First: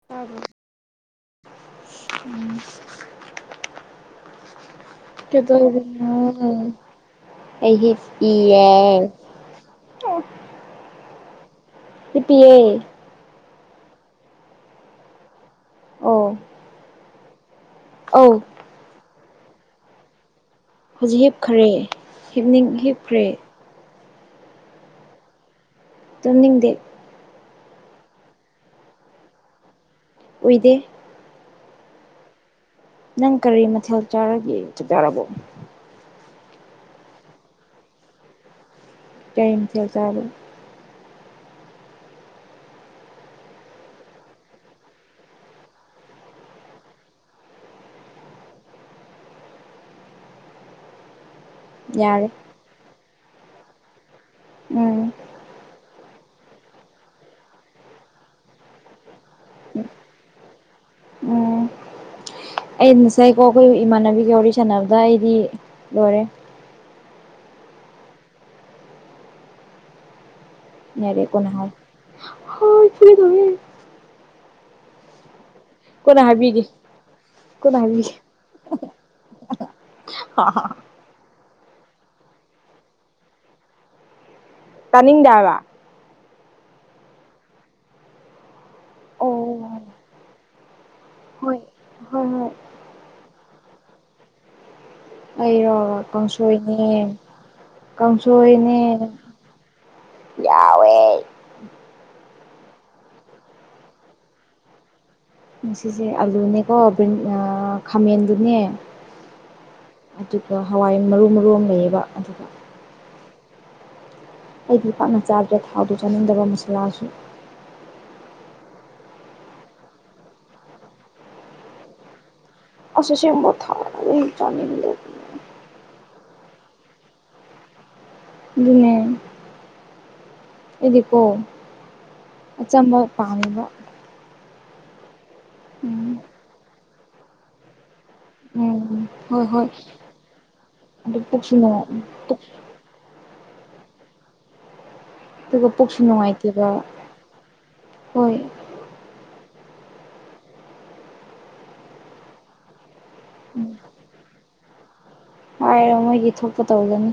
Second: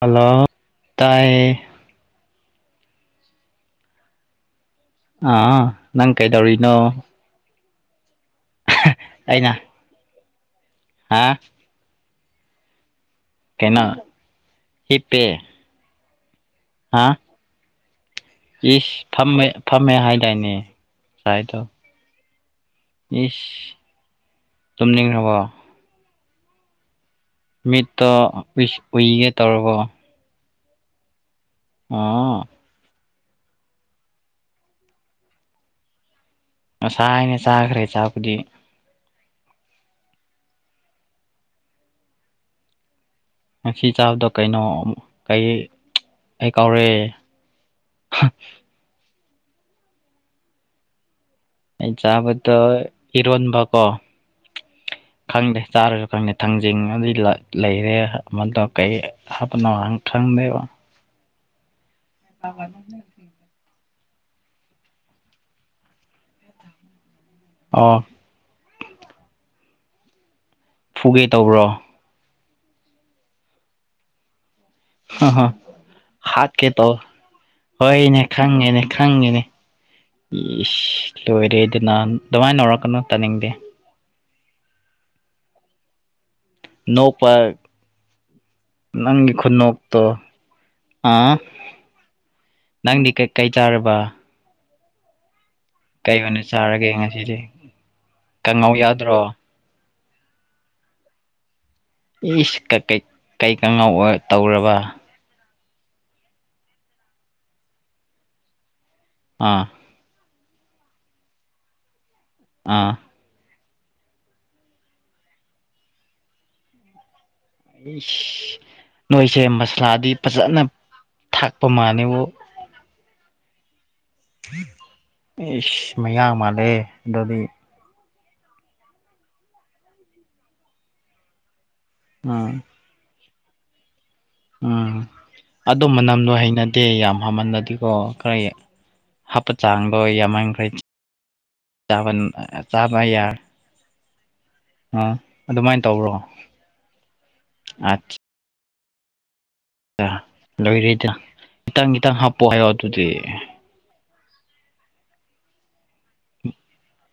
Hello ꯇꯥꯏ ꯎꯝ ꯗ ꯑꯥ ꯅꯪ ꯀꯩꯗꯧꯔꯤꯅꯣ ꯑꯩꯍ ꯏ ꯌꯥ ꯑꯩꯅ ꯍꯥ ꯂꯤꯄꯤꯑ ꯀꯩꯅ ꯍꯤꯞꯠꯇꯦ ꯑꯣ ꯍꯥꯥ ꯑꯧ ꯏꯁ ꯐꯝꯃꯦ ꯐꯝꯃꯦ ꯍꯥꯏꯗꯥꯏꯅꯦ ꯍꯧꯖꯤꯛ ꯉꯁꯥꯏꯗꯣ ꯍꯤꯞꯈꯔꯦ ꯍꯤꯞꯅꯤꯡ ꯍꯤꯞ ꯏꯁ ꯇꯨꯝꯅꯤꯡꯉꯕꯣ ꯇꯨꯝꯅꯤꯡꯗꯦ ꯃꯤꯠꯇꯣ ꯎꯏꯒꯦ ꯇꯧꯔꯕꯣ ꯑꯣꯏꯗꯦ ꯑꯥ ꯅꯪ ꯀꯔꯤ ꯃꯊꯦꯜ ꯆꯥꯔꯒꯦ ꯆꯛꯆꯥꯔꯕꯣ ꯉꯁꯥꯏꯅ ꯆꯥꯈ꯭ꯔꯦ ꯆꯥꯛꯄꯨꯗꯤ ꯀꯩ ꯃꯊꯦꯜ ꯆꯔꯦ ꯉꯁꯤ ꯆꯥꯕꯗꯣ ꯀꯩꯅꯣꯛ ꯀꯩ ꯑꯩ ꯀꯥꯎꯔꯛꯑꯦ ꯍꯥ ꯑꯩ ꯌꯥꯔꯦ ꯆꯥꯕꯗꯣ ꯏꯔꯣꯟꯕꯀꯣ ꯎꯝ ꯈꯪꯗꯦ ꯆꯥꯔꯒ ꯈꯪꯅꯤ ꯊꯥꯡꯖꯤꯡ ꯑꯗꯨ ꯂꯩꯔꯦ ꯑꯃꯗꯣ ꯀꯩ ꯍꯥꯞꯅ ꯋꯥꯥꯟ ꯈꯪꯗꯦꯕ ꯎꯝ ꯑꯩ ꯅꯁꯥꯏ ꯀꯣ ꯑꯩꯈꯣꯏ ꯏꯃꯥꯟꯅꯕꯤꯒ ꯋꯥꯔꯤ ꯁꯥꯟꯅꯕꯗ ꯑꯩꯗꯤ ꯂꯣꯏꯔꯦ ꯑꯣ ꯐꯨꯒꯦ ꯅꯔꯦꯀꯣꯅꯍ ꯇꯧꯕ꯭ꯔꯣ ꯍ ꯆ ꯑ ꯀꯣꯟꯅ ꯍꯥꯏꯕꯤꯒꯦ ꯍꯥꯠꯀꯦ ꯇꯧ ꯀꯣꯟꯅ ꯍꯥꯏꯕꯤꯒꯦ ꯍꯣꯏꯅꯦ ꯈꯪꯉꯦꯅꯦ ꯈꯪꯉꯦꯅꯦ ꯏꯁ ꯂꯣꯏꯔꯦꯗꯅ ꯑꯗꯨꯃꯥꯏꯅ ꯅꯥꯎꯔꯛꯀꯅꯨ ꯇꯥꯅꯤꯡꯗꯦ ꯇꯥꯅꯤꯡꯗꯕ ꯅꯣꯛꯄ ꯅꯪꯒꯤ ꯑꯣ ꯍꯣꯏ ꯈꯨꯅꯣꯛꯇꯣ ꯑꯥ ꯍꯣꯏ ꯍꯣꯏ ꯅꯪꯗꯤ ꯀꯩꯀꯩ ꯆꯥꯔꯕ ꯑꯩꯔꯣ ꯀꯩ ꯑꯣꯏꯅ ꯀꯥꯡꯁꯣꯏꯅꯦ ꯆꯥꯔꯒꯦ ꯉꯁꯤꯗꯤ ꯀꯥꯡꯉꯧ ꯀꯥꯡꯁꯣꯏꯅꯦ ꯌꯥꯎꯗ꯭ꯔꯣ ꯌꯥꯎ ꯋꯦ ꯏꯁ ꯀꯩ ꯀꯥꯉꯥꯎ ꯇꯧꯔꯕ ꯉꯁꯤꯁꯦ ꯑꯂꯨꯅꯦꯀꯣ ꯈꯥꯃꯦꯟꯗꯨꯅꯦ ꯑꯥ ꯑꯗꯨꯒ ꯍꯋꯥꯏ ꯃꯔꯨ ꯃꯔꯨ ꯑꯃ ꯂꯩꯌꯦꯕ ꯑꯗꯨꯒ ꯑꯥ ꯑꯩꯗꯤ ꯄꯥꯛꯥꯛꯅ ꯆꯥꯕꯗ ꯊꯥꯎꯗꯨ ꯆꯥꯅꯤꯡꯗꯕ ꯃꯁꯥꯂꯥꯁꯨ ꯅꯁ ꯅꯣꯏꯁꯦ ꯃꯁꯂꯥꯗꯤ ꯐꯖꯅ ꯊꯥꯛꯄ ꯃꯥꯜꯂꯦꯕꯨ ꯑꯁ ꯑꯁꯦꯡꯕ ꯊ ꯏꯁ ꯃꯌꯥꯡ ꯃꯥꯜꯂꯦ ꯑꯗꯨꯗꯤ ꯑꯗꯨꯅꯦ ꯏꯗꯤꯀꯣ ꯎꯝ ꯑꯆꯝꯕ ꯄꯥꯝꯕ ꯎꯝ ꯑꯗꯨ ꯎꯝ ꯃꯅꯝꯗꯣ ꯍꯩꯅꯗꯦ ꯌꯥꯝ ꯍꯥꯃꯜꯂꯗꯤꯀꯣ ꯈꯔ ꯎꯝ ꯍꯣꯏ ꯍꯥꯞꯄ ꯍꯣꯏ ꯆꯥꯡꯕ ꯌꯥꯝꯃꯟꯈ꯭ꯔꯩꯥ ꯑꯗꯨ ꯄꯨꯛꯁꯨ ꯆꯥꯕ ꯌꯥ ꯑ ꯑꯗꯨꯒ ꯑꯗꯨꯃꯥꯏꯅ ꯄꯨꯛꯁꯨ ꯇꯧꯕ꯭ꯔꯣ ꯅꯨꯡꯉꯥꯏꯇꯦꯕ ꯑ ꯍꯣꯏ ꯂꯣꯏꯔꯦꯗ ꯈꯤꯇꯪ ꯈꯤꯇꯪ ꯍꯥꯞꯄꯣ ꯍꯥꯏꯌꯣ ꯑꯗꯨꯗꯤ ꯎꯝ ꯍꯥꯏꯔꯣ ꯃꯣꯏꯒꯤ ꯊꯣꯛꯄ ꯇꯧꯖꯅꯤ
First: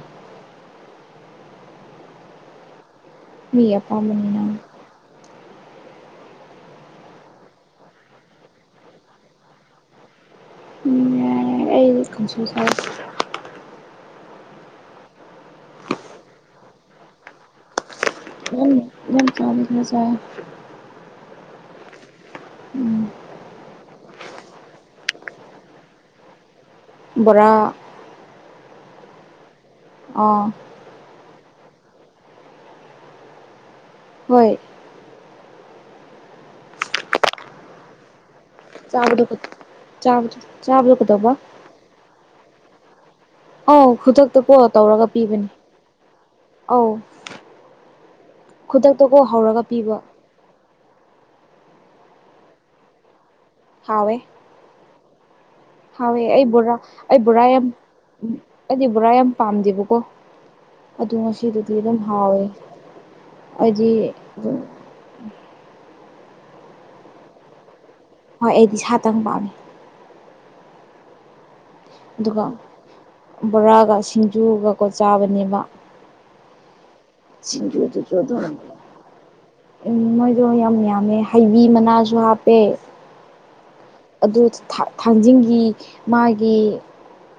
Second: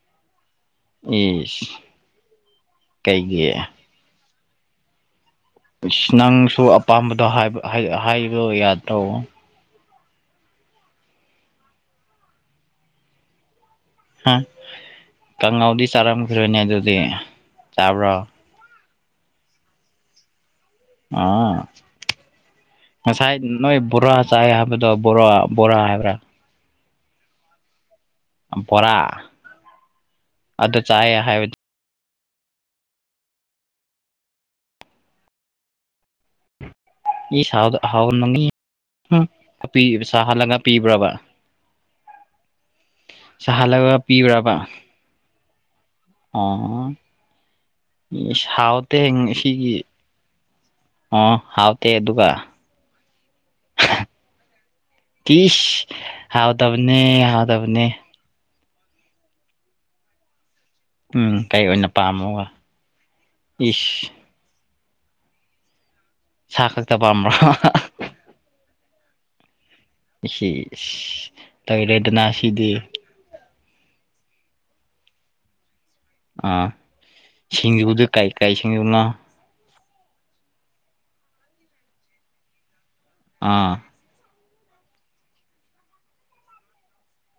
ꯏꯁ ꯀꯩꯒꯤ [unintelligible] ꯏꯁ ꯅꯪꯁꯨ ꯑꯄꯥꯝꯕꯗꯣ ꯍꯥꯏꯕ ꯍꯥꯏ ꯍꯥꯏꯕꯗꯣ ꯌꯥꯗ꯭ꯔꯣ [unintelligible] ꯑꯩ [unintelligible] ꯍꯥ ꯀꯥꯡꯉꯥꯎꯗꯤ ꯆꯥꯔꯝꯈꯤꯔꯣꯏꯅꯦ ꯑꯗꯨꯗꯤ ꯆꯥꯕ꯭ꯔꯣ [unintelligible] ꯆꯥꯕ ꯈꯔ ꯆꯥꯏ ꯑꯥ ꯎꯝ ꯉꯁꯥꯏ ꯅꯣꯏ ꯕꯣꯔꯥ ꯆꯥꯏ ꯍꯥꯏꯕꯗꯣ ꯕꯣꯔꯥ ꯕꯣꯔꯥ ꯍꯥꯏꯕ꯭ꯔꯥ ꯕꯣꯔꯥ ꯑꯝꯐꯣꯔꯥ ꯑ ꯑꯗꯨ ꯆꯥꯏꯑꯦ ꯍꯥꯏꯕꯗꯤ ꯍꯣꯏ ꯆꯥꯕꯗꯣ ꯆꯥꯕꯗꯣ [unintelligible] ꯆꯥꯕꯗꯣ ꯄꯤꯕꯔꯕ ꯀꯩꯗꯧꯕ ꯑꯥꯎ ꯈꯨꯗꯛꯇ ꯀꯣ ꯇꯧꯔꯒ ꯄꯤꯕꯅꯤ ꯑꯥ ꯑꯧ ꯏꯁ ꯍꯥꯎꯇꯦꯍꯦ ꯈꯨꯗꯛꯇꯀꯣ ꯍꯧꯔꯒ ꯉꯁꯤꯒꯤ ꯄꯤꯕ ꯑ ꯍꯥꯎꯇꯦ ꯑꯗꯨꯒ ꯍꯥꯎꯋꯦ ꯀꯤꯁ ꯍꯥꯎꯋꯦ ꯑꯩ ꯕꯣꯔꯥ ꯍꯥꯎꯇꯕꯅꯦ ꯑꯩ ꯕꯣꯔꯥ ꯌꯥꯝ ꯍꯥꯎꯇꯕꯅꯦ ꯎꯝ ꯑꯩꯗꯤ ꯕꯣꯔꯥ ꯌꯥꯝ ꯄꯥꯝꯗꯦꯕꯀꯣ ꯑꯗꯨ ꯎꯝ ꯀꯩ ꯉꯁꯤꯗꯨꯗꯤ ꯑꯣꯏꯅ ꯑꯗꯨꯝ ꯍꯥꯎꯋꯦ ꯄꯥꯝꯃꯣꯕ ꯑꯩꯗꯤ ꯏꯁ ꯑꯗꯨꯝ ꯁꯥ ꯈꯛꯇ ꯄꯥꯝꯕ꯭ꯔ ꯍꯣꯏ ꯑꯩꯗꯤ ꯁꯥꯇꯪ ꯄꯥꯝꯃꯤ ꯢꯁꯤ ꯏꯁ ꯂꯣꯏꯔꯦꯗꯅꯥ ꯑꯗꯨꯒ ꯁꯤꯗꯤ ꯕꯣꯔꯥꯒ ꯁꯤꯡꯖꯨꯒꯀꯣ ꯆꯥꯕꯅꯦꯕ ꯑ ꯁꯤꯡꯖꯨꯗ ꯀꯩꯀꯩ ꯁꯤꯡꯖꯨꯅꯣ ꯎꯝ ꯃꯣꯏꯗꯣ ꯌꯥꯝ ꯌꯥꯝꯃꯦ ꯍꯩꯕꯤ ꯃꯅꯥꯁꯨ ꯍꯥꯞꯄꯦ ꯑꯥ ꯑꯗꯨ ꯊꯥ ꯊꯥꯡꯖꯤꯡꯒꯤ ꯃꯥꯒꯤ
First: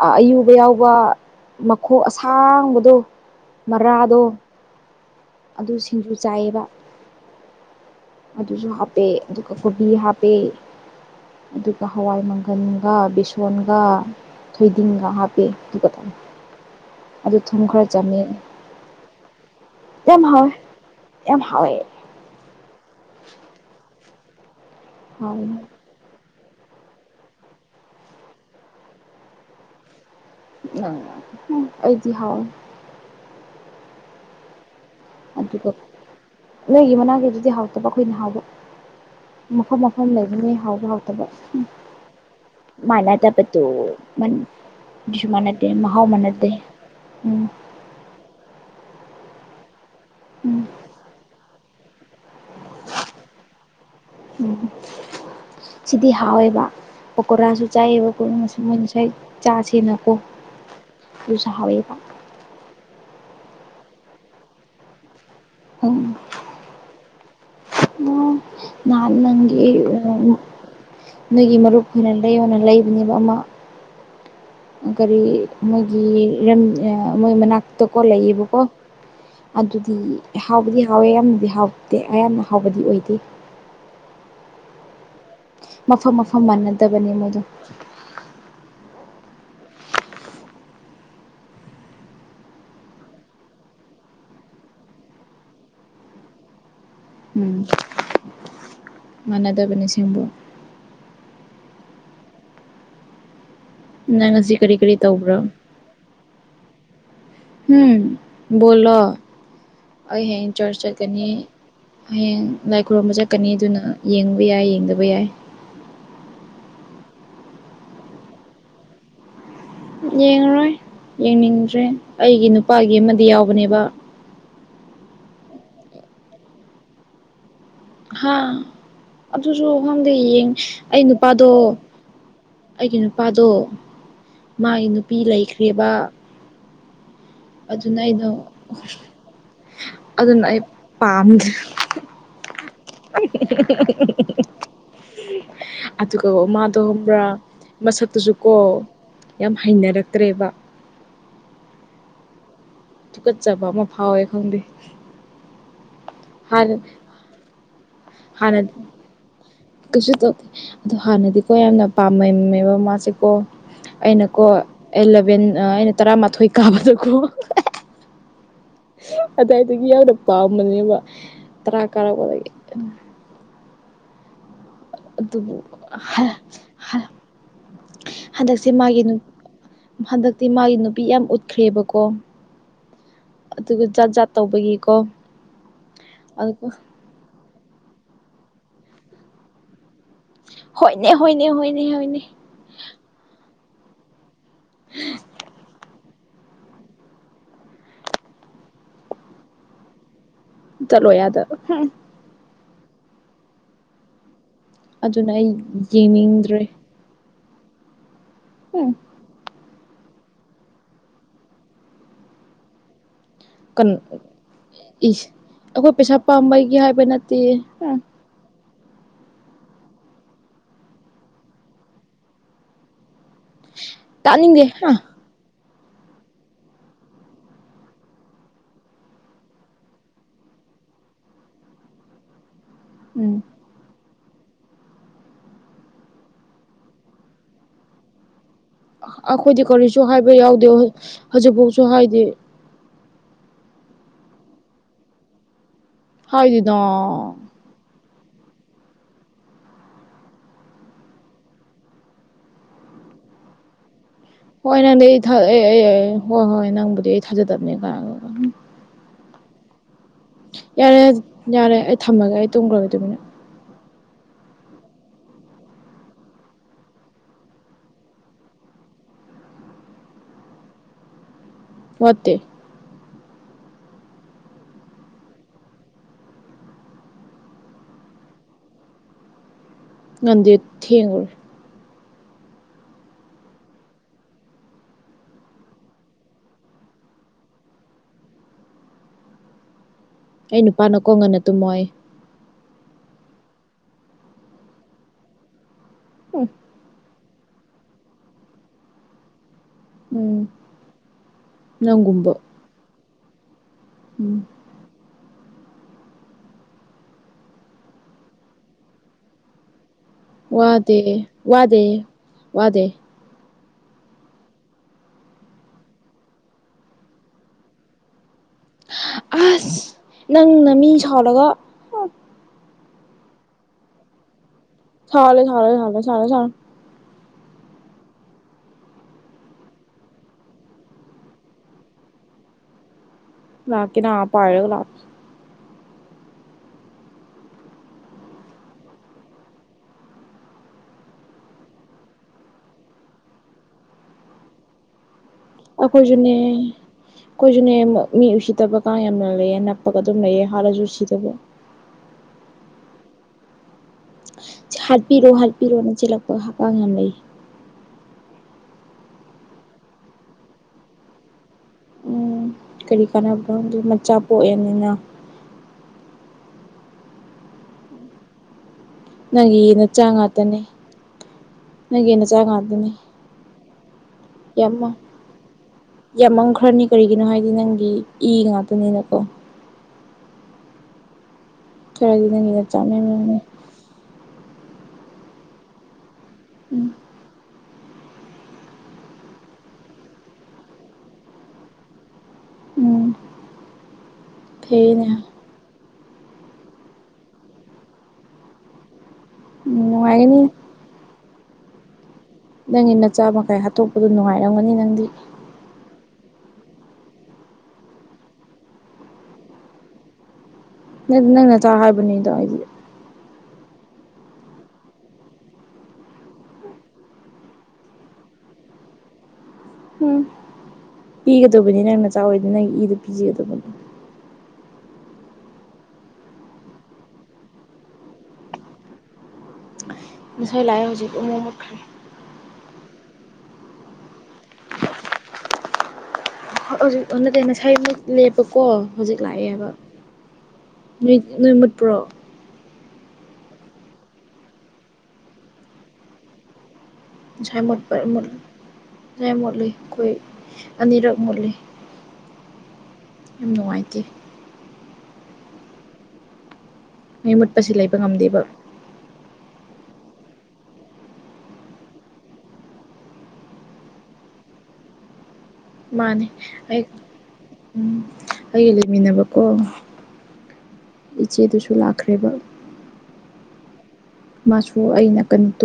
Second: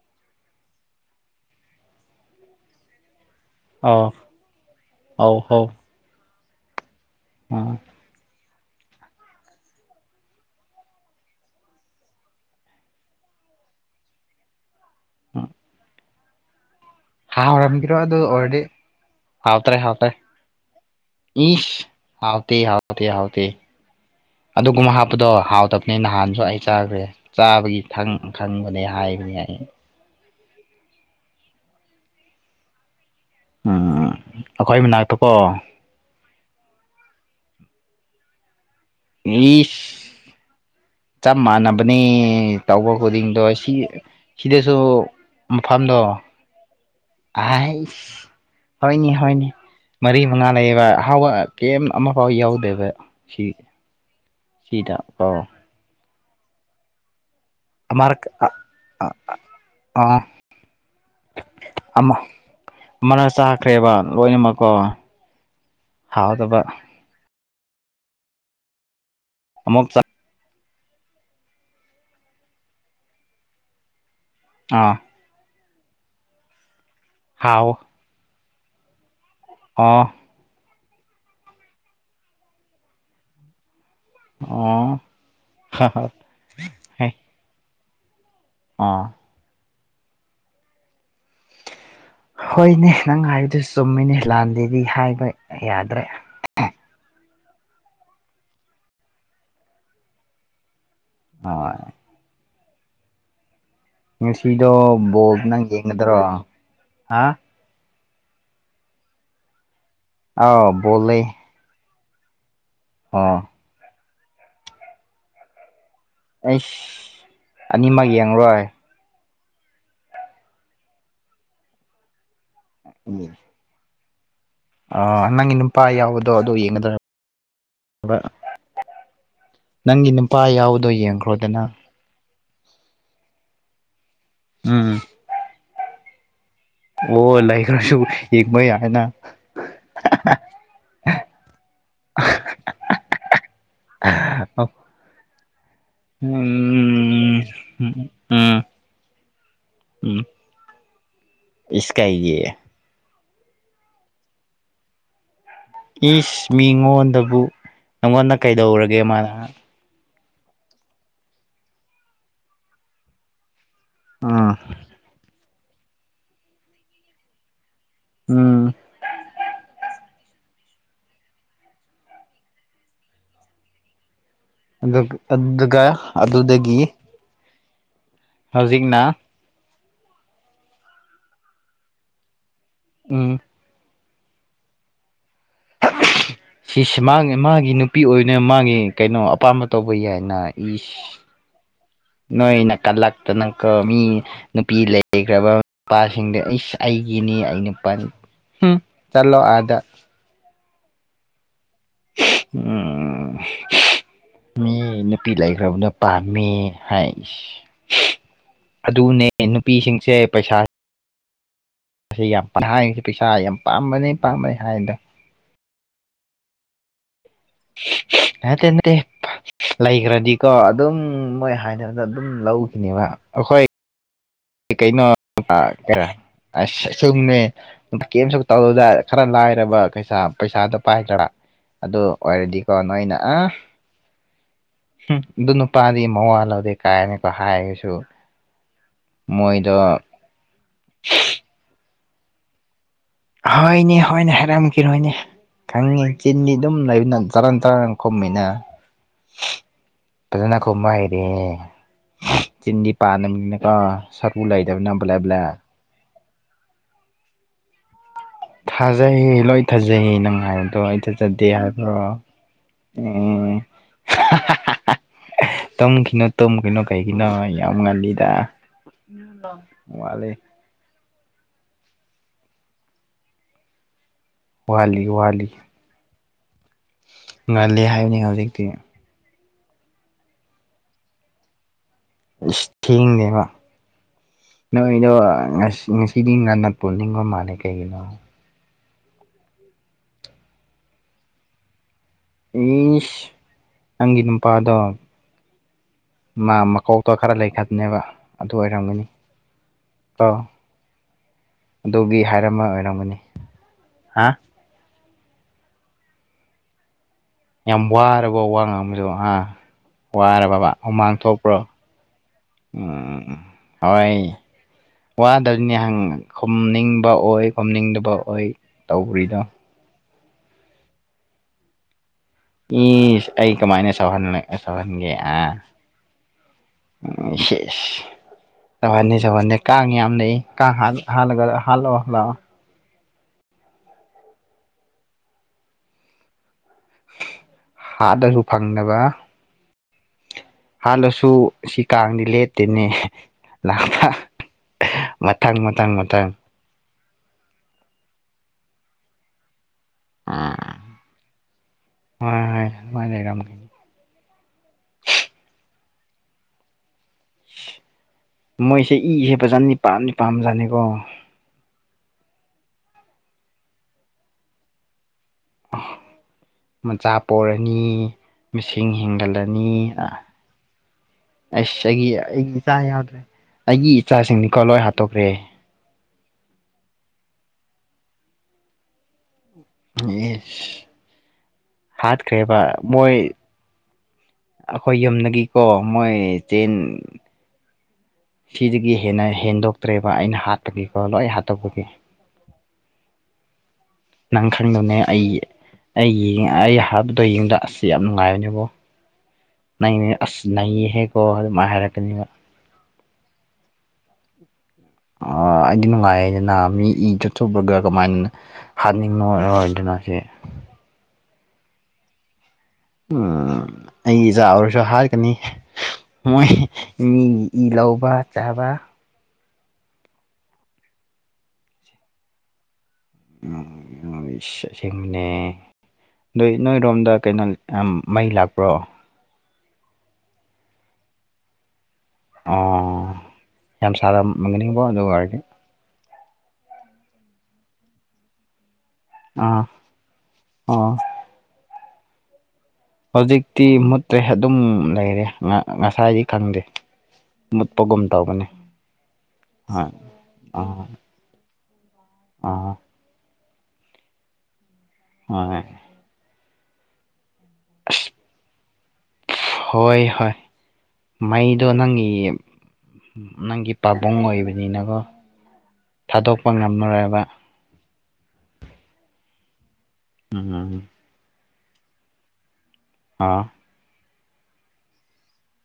ꯑꯥ ꯑꯌꯨꯕ ꯌꯥꯎꯕ ꯃꯈꯣꯛ ꯑꯁꯥꯡꯕꯗꯣ ꯑꯧ ꯃꯔꯥꯗꯣ ꯑꯧ ꯍꯧ ꯑꯗꯨ ꯁꯤꯡꯖꯨ ꯆꯥꯏꯌꯦꯕ ꯑꯥ ꯑꯗꯨꯁꯨ ꯍꯥꯞꯄꯦ ꯑꯗꯨꯒ ꯀꯣꯕꯤ ꯍꯥꯞꯄꯦ ꯑꯗꯨꯒ ꯍꯋꯥꯏ ꯃꯪꯒꯟꯒ ꯕꯤꯁꯣꯟꯒ ꯊꯣꯏꯗꯤꯡꯒ ꯍꯥꯞꯄꯦ ꯗꯨꯒꯇꯪ ꯍꯥꯎꯔꯝꯒꯦꯔꯣ ꯑꯗꯨ ꯑꯣꯏꯔꯗꯤ ꯍꯥꯎꯇ꯭ꯔꯦ ꯍꯥꯎꯇ꯭ꯔꯦ ꯌꯥꯝ ꯍꯥꯎꯋꯦ ꯌꯥꯝ ꯍꯥꯎꯋꯦ ꯏꯁ ꯍꯥꯎꯇꯦ ꯍꯥꯎꯇꯦ ꯍꯥꯎꯇꯦ ꯑꯗꯨꯒꯨꯝ ꯍꯥꯞꯄꯗꯣ ꯍꯥꯎꯋꯦ ꯍꯥꯎꯇꯕ ꯃꯤ ꯅꯍꯥꯟꯖꯨ ꯑꯩ ꯆꯥꯒꯔꯦ ꯆꯥꯕꯒꯤ ꯊꯪ ꯈꯪꯕꯅꯦ ꯍꯥꯏꯕꯅꯤ ꯑꯩ ꯅꯪ ꯎꯪ ꯑꯩꯗꯤ ꯍꯥꯎꯋꯦ ꯑ ꯑꯈꯣꯏ ꯃꯅꯥꯛꯇꯨ ꯑꯗꯨꯒ ꯅꯣꯏꯒꯤ ꯃꯅꯥꯛꯀꯤꯗꯨꯗꯤ ꯍꯥꯎꯇꯕ ꯑꯈꯣꯏꯅ ꯍꯥꯎꯕ ꯏꯁ ꯃꯐꯝ ꯃ ꯐꯝ ꯂꯩꯕꯅꯦ ꯍꯥꯎꯕ ꯍꯥꯎ ꯇꯕ ꯆꯞ ꯍꯝ ꯃꯥꯟꯅꯕꯅꯦ ꯇꯧꯕ ꯈꯨꯗꯤꯡꯗꯣ ꯃꯥꯟꯅꯇꯕꯇꯣ ꯁꯤ ꯃꯟ ꯁꯤꯗꯁꯨ ꯗꯨꯁꯨ ꯃꯥꯟꯅꯗꯦ ꯃꯐꯝꯗꯣ ꯃꯍꯥꯎ ꯃꯥꯟꯅꯗꯦ ꯎꯝ ꯑꯥꯏꯁ ꯍꯣꯏꯅꯦ ꯍꯣꯏꯅꯦ ꯃꯔꯤ ꯃꯉꯥ ꯎꯝ ꯂꯩꯌꯦꯕ ꯑꯍꯥꯎꯕ ꯀꯦꯝ ꯑꯃꯐꯥꯎ ꯌꯥꯎꯗꯦꯕ ꯁꯤ ꯎꯝ ꯁꯤꯗ [unintelligible] ꯁꯤꯗꯤ ꯍꯥꯎꯋꯦꯕ ꯄꯀꯣꯔꯥꯁꯨ ꯆꯥꯏꯌꯦꯕ ꯑꯃꯔꯛ ꯄꯣꯠꯅꯁꯦ ꯃꯣꯏꯅ ꯉꯁꯥꯏ ꯆꯥꯁꯦꯅꯀꯣ ꯑꯥ ꯑꯗꯨꯁꯨ ꯍꯥꯎꯋꯦꯕ ꯃꯅꯥꯛ ꯆꯥꯈ꯭ꯔꯦꯕ ꯂꯣꯏꯅꯃꯛꯀꯣ ꯑꯝ ꯊꯥꯎꯗꯕ ꯎ ꯅꯥꯍꯥꯟ ꯅꯪꯒꯤ ꯑꯃꯨꯛ ꯆꯥ ꯎꯔꯝ [unintelligible] ꯅꯣꯏꯒꯤ ꯃꯔꯨꯞ ꯍꯣꯏꯅ ꯂꯩꯌꯣꯅ ꯂꯩꯕꯅꯦꯕ ꯑꯃ ꯑꯥ ꯀꯔꯤ ꯃꯣꯏꯒꯤ ꯃꯣꯏ ꯍꯥꯎ ꯃꯅꯥꯛꯇꯀꯣ ꯂꯩꯌꯦꯕꯀꯣ ꯑꯗꯨꯗꯤ ꯑꯣ ꯍꯥꯎꯕꯗꯤ ꯍꯥꯎꯋꯦ ꯌꯥꯝꯅꯗꯤ ꯍꯥꯎꯇꯦ ꯑꯌꯥꯝꯅ ꯍꯥꯎꯕꯗꯤ ꯑꯣꯏꯗꯦ ꯑꯥ ꯃꯐꯝ- ꯃꯐꯝ ꯃꯥꯟꯅꯗꯕꯅꯦ ꯃꯣꯏꯗꯣ ꯑꯥ ꯍꯣꯏꯅꯦ ꯅꯪ ꯍꯥꯏꯕꯗꯨ ꯆꯨꯝꯃꯤꯅꯦ ꯂꯥꯟꯗꯦꯗꯤ ꯍꯥꯏꯕ ꯌꯥꯗ꯭ꯔꯦ ꯎꯝ ꯃꯥꯟꯅꯗꯕꯅꯤ ꯁꯤꯕꯨ ꯑꯣꯢ ꯅꯪ ꯉꯁꯤ ꯉꯁꯤꯗꯣ ꯀꯔꯤ ꯀꯔꯤ ꯇꯧꯕ꯭ꯔꯣ ꯕꯣꯕꯅꯪ ꯌꯦꯡꯒꯗ꯭ꯔꯣ ꯍꯥ ꯎꯝ ꯕꯣꯜꯂꯣ ꯑꯩ ꯍꯌꯦꯡ ꯑꯥꯎ ꯆꯔꯁ ꯕꯣꯜ ꯂꯩ ꯆꯠꯀꯅꯤ ꯍꯌꯦꯡ ꯂꯥꯏ ꯈꯨꯔꯨꯝꯕ ꯑꯣ ꯆꯠꯀꯅꯤ ꯑꯗꯨꯅ ꯌꯦꯡꯕ ꯌꯥꯏ ꯌꯦꯡꯗꯕ ꯌꯥꯏ ꯑꯩꯁ ꯑꯅꯤꯃꯛ ꯌꯦꯡꯉꯔꯣꯏ ꯌꯦꯡꯉꯔꯣꯏ ꯌꯦꯡꯅꯤꯡꯗ꯭ꯔꯦ ꯑꯩꯒꯤ ꯅꯨꯄꯥꯒꯤ ꯑꯃꯗꯤ ꯌꯥꯎꯕꯅꯦꯕ ꯑ ꯅꯪꯒꯤ ꯅꯨꯄꯥ ꯌꯥꯎꯕꯗꯣ ꯑꯗꯨ ꯌꯦꯡꯒꯗ꯭ꯔ ꯍꯥ ꯑꯗꯨꯁꯨ ꯅꯪꯒꯤ ꯈꯪꯗꯦ ꯅꯨꯄꯥ ꯌꯦꯡ ꯌꯥꯎꯕꯗꯣ ꯑꯩ ꯅꯨꯄꯥꯗꯣ ꯌꯦꯡꯈ꯭ꯔꯣꯗꯅ ꯑꯩꯒꯤ ꯅꯨꯄꯥꯗꯣ ꯃꯥꯒꯤ ꯎꯝ ꯅꯨꯄꯤ ꯂꯩꯈ꯭ꯔꯦꯕ ꯑꯣ ꯂꯩꯈ꯭ꯔꯁꯨ ꯑꯗꯨꯅ ꯑꯩꯗꯣ ꯌꯦꯡꯕ ꯌꯥꯏꯅ ꯑꯗꯨꯅ ꯑꯩ ꯄꯥꯝꯗꯦ [unintelligible] ꯎꯝ ꯑꯗꯨꯒꯃꯥꯗꯣ ꯈꯪꯕ꯭ꯔꯥ ꯃꯁꯛꯇꯨꯁꯨ ꯀꯣ ꯎꯝ ꯌꯥꯝ ꯍꯩꯅꯔꯛꯇꯔꯦꯕ ꯏꯁꯀꯩꯒꯤ ꯊꯨꯀꯠꯆꯕ ꯑꯃ ꯐꯥꯎꯋꯦ ꯈꯪꯗꯦ ꯏꯁ ꯍꯥꯟꯅ ꯃꯤꯉꯣꯟꯗꯕꯨ ꯅꯪꯉꯣꯟꯗ ꯍꯥꯟꯅꯗꯤ ꯀꯩꯗꯧꯔꯒꯦ ꯃꯥꯅ ꯀꯩꯁꯨ ꯇꯧꯗꯦ ꯑꯗꯣ ꯍꯥꯟꯅꯗꯤꯀꯣ ꯌꯥꯝꯅ ꯄꯥꯝꯃꯝꯃꯦꯕ ꯃꯥꯁꯦꯀꯣ ꯑꯩꯅꯀꯣ ꯎꯝ ꯑꯦꯂꯕꯦꯟ ꯑꯩꯅ ꯇꯔꯥꯃꯥꯊꯣꯏ ꯀꯥꯕꯗꯀꯣ ꯎꯝ ꯑꯗꯨꯋꯥꯏꯗꯒꯤ ꯌꯥꯝꯅ ꯄꯥꯝꯕꯅꯦꯕ ꯇꯔꯥ ꯀꯥꯔꯛꯄꯗꯒꯤ ꯑꯗꯨ ꯑꯗꯨꯕꯨ ꯑꯗꯨꯒ ꯑꯗꯨꯗꯒꯤ ꯍꯟꯗꯛꯁꯦ ꯃꯥꯒꯤ ꯍꯧꯖꯤꯛꯅ ꯅꯨꯞ ꯍꯟꯗꯛꯇꯤ ꯃꯥꯒꯤ ꯅꯨꯄꯤ ꯌꯥꯝ ꯎꯠꯈ꯭ꯔꯦꯕꯀꯣ ꯎꯝ ꯑꯗꯨꯒ ꯖꯥꯠ ꯖꯥꯠ ꯇꯧꯕꯒꯤꯀꯣ ꯑꯗꯨꯒ ꯃꯥ ꯃꯥꯒꯤ ꯅꯨꯄꯤ ꯑꯣꯏꯅ ꯃꯥꯒꯤ ꯀꯩꯅꯣ ꯑꯄꯥꯝꯕ ꯇꯧꯕ ꯌꯥꯏ ꯅ ꯏꯁ ꯍꯣꯏꯅꯦ ꯍꯣꯏꯅꯦ ꯍꯣꯏꯅꯦ ꯍꯣꯏꯅꯦ ꯅꯣꯏ ꯅ ꯀꯥꯂꯛꯇꯅꯀꯣ ꯃꯤ ꯅꯨꯄꯤ ꯂꯩꯈ꯭ꯔꯕ ꯅꯨꯄꯥꯁꯤꯡꯗ ꯏꯁ ꯑꯩꯒꯤꯅꯤ ꯑꯩ ꯅꯨꯄꯥ ꯍꯨꯝ ꯆꯜꯂꯣ ꯑꯥꯗ ꯆꯂꯣꯏ ꯑꯥꯗ ꯍꯨꯝ ꯎꯝ ꯃꯤ ꯅꯨꯄꯤ ꯑꯗꯨꯅ ꯑꯩ ꯂꯩꯈ꯭ꯔꯕꯗꯣ ꯄꯥꯝꯃꯦ ꯌꯦꯡꯅꯤꯡꯗ꯭ꯔꯦ ꯍꯥꯏꯁ ꯑꯗꯨꯅꯦ ꯅꯨꯄꯤꯁꯤꯡꯁꯦ ꯄꯩꯁꯥ [unintelligible] ꯄꯥꯝꯕꯅꯤ ꯍꯥꯏꯗꯣ ꯑꯩꯈꯣꯏ ꯄꯩꯁꯥ ꯄꯥꯝꯕꯒꯤ ꯍꯥꯏꯕ ꯅꯠꯇꯦ ꯍ ꯇꯅꯦ [unintelligible] ꯂꯩꯈ꯭ꯔꯗꯤꯀꯣ ꯑꯗꯨꯝ ꯃꯣꯏ ꯍꯥꯏꯅꯔꯒ ꯑꯗꯨꯝ ꯂꯧꯈꯤꯅꯦꯕ ꯑꯩꯈꯣꯏ ꯇꯥꯅꯤꯡꯗꯦ ꯍꯥ ꯀ ꯑ ꯁꯨꯝꯅꯦ [unintelligible] ꯀꯦꯝꯝꯁꯨ ꯇꯧꯗꯥ ꯈꯔ ꯂꯥꯏꯔꯕ ꯄꯩꯁꯥ ꯄꯩꯁꯥꯗꯣ ꯄꯥꯏꯗ꯭ꯔꯥ ꯑꯗꯨ ꯑꯣꯏꯔꯗꯤꯀꯣ ꯅꯣꯏꯅ ꯎꯝ ꯑꯥ ꯍꯝ ꯑꯗꯨ ꯅꯨꯄꯥꯗꯤ ꯃꯋꯥ ꯂꯧꯗꯦ ꯀꯥꯏꯅꯀꯣ ꯍꯥꯏꯔꯁꯨ ꯑꯩꯈꯣꯏꯗꯤ ꯃꯣꯏꯗꯣ ꯀꯔꯤꯁꯨ ꯍꯥꯏꯕ ꯌꯥꯎꯗꯦ ꯍꯧꯖꯤꯛꯐꯥꯎꯁꯨ ꯍꯥꯏꯗꯤ ꯍꯣꯏꯅꯦ ꯍꯣꯏꯅꯦ ꯍꯥꯏꯔꯝꯈꯤꯔꯣꯏꯅꯦ ꯈꯪꯉꯤ ꯆꯤꯟꯗꯤ ꯍꯥꯏꯗꯦꯅ ꯑꯗꯨꯝ ꯂꯩꯕꯥ ꯇꯥꯡ ꯀꯝꯃꯦꯅ [unintelligible] ꯐꯖꯅ ꯈꯨꯝꯕ ꯍꯩꯔꯦ ꯆꯤꯟꯗꯤ ꯄꯥꯅꯕꯅꯤꯅꯀꯣ ꯍꯣꯏ ꯅꯪꯗꯤ ꯑꯩ ꯑꯩ ꯍꯣꯏ ꯍꯣꯏ ꯅꯪꯕꯨꯗꯤ ꯑꯩ ꯊꯥꯖꯗꯕꯅ ꯀꯣ ꯊꯥꯖꯩꯌꯦ ꯂꯣꯏ ꯊꯥꯖꯩꯌꯦ ꯅꯪ ꯍꯥꯏꯗꯣ ꯑꯩ ꯌꯥꯔꯦ ꯆꯠꯆꯗꯦ ꯍꯥꯏꯕ꯭ ꯌꯥꯔꯦ ꯑꯩ ꯊꯝꯃꯒꯦ ꯑꯩ ꯇꯨꯝꯈ꯭ꯔꯒꯦ ꯇꯨꯃꯤꯟꯅ ꯎꯝ ꯇꯨꯝꯈꯤꯅꯣ ꯇꯨꯝꯈꯤꯅꯣ ꯀꯩꯒꯤꯅꯣ ꯌꯥꯝ ꯉꯜꯂꯤꯗ ꯃꯥꯂꯦ [unintelligible] ꯃꯠꯇꯦ [unintelligible] ꯋꯥꯠꯂꯤ ꯋꯥꯠꯂꯤ ꯉꯜꯂꯤ ꯍꯥꯏꯕꯅꯤ ꯍꯧꯖꯤꯛꯇꯤ ꯉꯟꯗꯦ ꯊꯦꯡꯉꯨꯔꯦ ꯑ ꯊꯦꯡꯅꯦꯦꯕ [unintelligible] ꯅꯣꯏꯗꯣ ꯉꯁꯤꯗꯤ ꯉꯟꯅ ꯄꯨꯅꯤꯡꯕ ꯃꯥꯜꯂꯦ ꯀꯩꯒꯤꯅꯣ ꯑꯩ ꯅꯨꯄꯥꯅ ꯀꯣ ꯉꯟꯅ ꯇꯨꯝꯃꯣ ꯍꯥꯏꯌꯦ꯫ ꯏꯁ ꯅꯪꯒꯤ ꯅꯨꯄꯥꯗꯣ ꯎꯝ ꯃꯥ ꯃꯀꯥꯎ ꯑꯗꯣ ꯈꯔ ꯂꯩꯈꯠꯅꯦꯕ ꯑꯗꯨ ꯑꯣꯏꯔꯝꯒꯅꯤ ꯑꯥꯎ ꯎꯝ ꯑꯗꯨꯒꯤ ꯅꯪꯒꯨꯝꯕ ꯍꯥꯏꯔꯃ ꯑꯣꯏꯔꯝꯒꯅꯤ ꯍꯥ ꯎꯝ [unintelligible] ꯌꯥꯝ ꯋꯥꯔꯕꯣ ꯋꯥ ꯉꯥꯡꯕꯁꯨ ꯍꯥ? ꯋꯥꯔꯕꯕꯥ ꯋꯥꯗꯦ ꯍꯨꯃꯥꯡ ꯊꯣꯛꯄ꯭ꯔꯣ ꯋꯥꯗꯦ ꯋꯥꯗꯦ ꯎꯝ ꯍꯣꯏ ꯋꯥꯗꯕꯅꯤꯪ ꯈꯨꯝꯅꯤꯡꯕ ꯑꯣꯏ ꯈꯨꯝꯅꯤꯡꯗꯕ ꯑꯣꯏ ꯇꯧꯔꯤꯗꯣ ꯑꯁ ꯅꯪꯅ ꯃꯤ ꯁꯥꯎꯔꯒ ꯏꯁ ꯑꯩ ꯀꯃꯥꯏꯅ ꯁꯧꯍꯟꯗꯅꯥ ꯊꯂꯦ ꯁꯥꯂꯦ ꯊꯂꯦ ꯁꯂꯦ ꯁ [unintelligible] ꯑꯦ [unintelligible] ꯁꯧꯎꯍꯟꯗꯦ ꯁꯣꯎꯍꯟꯗꯦ ꯀꯥꯡ ꯌꯥꯝ ꯂꯩꯏ ꯀꯥꯡ ꯍꯥꯜꯂꯛꯑꯣ ꯂꯥꯛꯑꯣ ꯂꯥꯛꯀꯦ ꯅꯥ ꯄꯥꯏꯔꯒ ꯂꯥꯛꯀꯦ ꯍꯔꯗꯁꯨ ꯐꯪꯗꯅꯕ [unintelligible] ꯍꯥꯠꯂꯁꯨ ꯁꯤ ꯀꯥꯡꯗꯤ ꯂꯦꯇꯦꯅꯦ ꯂꯥꯛꯄ ꯃꯊꯪ ꯃꯊꯪ ꯃꯊꯪ ꯑꯩꯈꯣꯏꯁꯨꯅꯦ ꯑꯩꯈꯣꯏꯁꯨꯅꯦ ꯃꯤ ꯎꯁꯤꯠꯇꯕ ꯀꯥꯡ ꯌꯥꯝꯅ ꯂꯩꯌꯦꯅ ꯑꯗꯨꯝ ꯂꯩꯌꯦ ꯎꯝ ꯍꯥꯠꯂꯁꯨ ꯁꯤꯗꯕ ꯍꯣꯏ ꯍꯣꯏ ꯃꯥꯃꯥꯏ ꯂꯩꯔꯝꯒ [unintelligible] ꯍꯥꯠꯄꯤꯔꯣ ꯍꯥꯠꯄꯤꯔꯣꯅ ꯆꯤꯂꯛꯄ ꯀꯥꯡ ꯌꯥꯝ ꯂꯩ ꯃꯣꯏꯁꯦ ꯏꯁꯦ ꯐꯖꯥꯠꯅꯤ ꯄꯥꯝꯅꯤ ꯄꯥꯝ ꯖꯥꯠꯅꯤꯀꯣ ꯎꯝ ꯀꯔꯤ ꯀꯥꯟꯅꯕꯅꯣ ꯃꯆꯥ ꯄꯣꯛꯑꯦꯕꯅꯤꯅ ꯃꯆꯥ ꯄꯣꯔꯅꯤ ꯃꯤꯁꯤꯡ ꯍꯤꯡ ꯒꯠꯂꯅꯤ ꯅꯪꯒꯤ ꯅꯆꯥ ꯉꯥꯛꯇꯅꯤ ꯑꯁ ꯑꯩꯒꯤ ꯅꯪꯒꯤ ꯅꯆꯥ ꯑꯩꯒꯤ ꯏꯆꯥ ꯉꯥꯛꯇꯅꯤ ꯌꯥꯎꯗ꯭ꯔꯦ ꯑꯩꯒꯤ ꯏꯆꯥꯁꯤꯡꯅꯤꯀꯣ ꯂꯣꯏ ꯌꯥꯝ ꯍꯥꯠꯇꯣꯛꯈ꯭ꯔꯦ ꯌꯥꯝꯃꯝꯈ꯭ꯔꯅꯤ ꯀꯔꯤꯒꯤꯅꯣ ꯍꯥꯏꯗꯤ ꯅꯪꯒꯤ ꯏ ꯉꯥꯛꯇꯅꯤꯅꯀꯣ [unintelligible] ꯈꯔꯗꯤ ꯅꯪꯒꯤ ꯍꯥꯠꯈ꯭ꯔꯦꯕ ꯅꯆꯥ ꯃꯌꯥꯝ ꯃꯣꯏ ꯌꯥꯎꯅꯤ ꯑꯩꯈꯣꯏ ꯌꯨꯝꯗꯒꯤꯀꯣ ꯃꯣꯏ ꯆꯦꯟ ꯎꯝ ꯁꯤꯗꯒꯤ ꯍꯦꯟꯅ ꯍꯦꯟꯗꯣꯛꯇ꯭ꯔꯦꯕ ꯑꯩꯅ ꯍꯥꯄꯒꯤꯀꯣ ꯂꯣꯏ ꯍꯥꯠꯇꯧꯕꯒꯤ ꯎꯝ ꯅꯪ ꯈꯪꯗꯩꯅꯦ ꯐꯩꯌꯦꯅꯦ ꯑꯩ ꯑꯩ ꯑꯩ ꯍꯥꯏꯕꯗꯣ ꯌꯦꯡꯕꯗ ꯑꯁ ꯌꯥꯝ ꯅꯨꯡꯉꯥꯏꯕꯅꯦꯕꯣ ꯎꯝ ꯅꯪꯅ ꯅꯨꯡꯉꯥꯏꯒꯅꯤ ꯑꯁ ꯅꯌꯦꯍꯦꯛꯀꯣ ꯑꯗꯨꯃꯥꯏꯅ ꯍꯥꯏꯔꯛꯀꯅꯤꯕ ꯅꯪꯒꯤ ꯅꯆꯥ ꯃꯈꯩ ꯍꯥꯠꯇꯣꯛꯄꯗꯣ ꯅꯨꯡꯉꯥꯏꯔꯝꯒꯅꯤ ꯅꯪꯗꯤ ꯑꯩꯗꯤ ꯅꯨꯡꯉꯥꯏ ꯑꯩꯅ ꯃꯤ ꯏ ꯆꯠꯆꯕꯒ ꯀꯃꯥꯏꯅꯅ ꯍꯥꯠꯅꯤꯡꯉꯣꯏ ꯑꯣꯏꯗꯅꯁꯦ ꯅ ꯅꯪꯅ ꯆꯥ ꯍꯥꯏꯕꯅꯤꯗꯣ ꯑꯩꯗꯤ ꯑꯩꯒꯤ ꯏꯆꯥ ꯑꯣꯏꯔꯁꯨ ꯍꯥꯠꯀꯅꯤ ꯃꯣꯏ ꯃꯤ ꯏ ꯂꯧꯕ ꯆꯥꯕ ꯎꯝ ꯄꯤꯒꯗꯕꯅꯤ ꯅꯪ ꯃꯆꯥ ꯑꯣꯏꯗ ꯅꯪ ꯏꯗꯨ ꯄꯤꯖꯒꯗꯕꯅꯤ [unintelligible] ꯅꯣꯏ ꯅꯣꯏꯔꯣꯝꯗ ꯀꯩꯅꯣ ꯃꯩ ꯂꯥꯛꯄ꯭ꯔꯣ ꯉꯁꯥꯏ ꯂꯥꯛꯑꯦ ꯍꯧꯖꯤꯛ ꯃꯨꯠꯈ꯭ꯔꯦ ꯑꯣ ꯌꯥꯝ ꯁꯥꯔ ꯃꯒꯅꯤꯡꯕꯣ ꯑꯗꯨ ꯑꯣꯏꯔꯗꯤ ꯑꯥ ꯑꯣ [unintelligible] ꯅꯣꯏ ꯃꯨꯠꯄ꯭ꯔꯣ ꯍꯧꯖꯤꯛꯇꯤ ꯃꯨꯠꯇ꯭ꯔꯦ ꯑꯗꯨꯝ ꯂꯩꯔꯦ ꯉꯁꯥꯏꯗꯤ ꯈꯪꯗꯦ ꯉꯁꯥꯏ ꯃꯨꯠꯄ ꯃꯨꯠꯄꯒꯨꯝ ꯇꯧꯕꯅꯦ ꯉꯁꯥꯏ ꯃꯣꯠꯂꯤ ꯍꯣꯏ ꯑꯩꯈꯣꯏ ꯑꯥ ꯑꯅꯤꯔꯛ ꯃꯨꯠꯂꯤ ꯑꯥ ꯌꯥꯝ ꯅꯨꯡꯉꯥꯏꯇꯦ ꯍꯣꯏ ꯃꯤ ꯃꯨꯠꯄꯁꯦ ꯂꯩꯕ ꯉꯝꯗꯦꯕ ꯍꯣꯏ ꯍꯣꯏ ꯃꯩꯗꯣ ꯅꯪꯒꯤ ꯅꯪꯒꯤ ꯄꯥꯕꯨꯡ ꯑꯣꯏꯕꯅꯤꯅꯀꯣ ꯃꯥꯅꯦ ꯊꯥꯗꯣꯛꯄ ꯑꯩ ꯉꯝꯃꯨꯏ ꯎꯝ ꯑꯩꯒ ꯂꯩꯃꯤꯟꯅꯕꯀꯣ ꯎꯝ ꯎꯝ ꯏꯆꯦꯗꯨꯁꯨ ꯂꯥꯛꯈ꯭ꯔꯦꯕ ꯑꯥ ꯃꯥꯁꯨ ꯑꯩ ꯅꯀꯟ ꯇꯨꯝ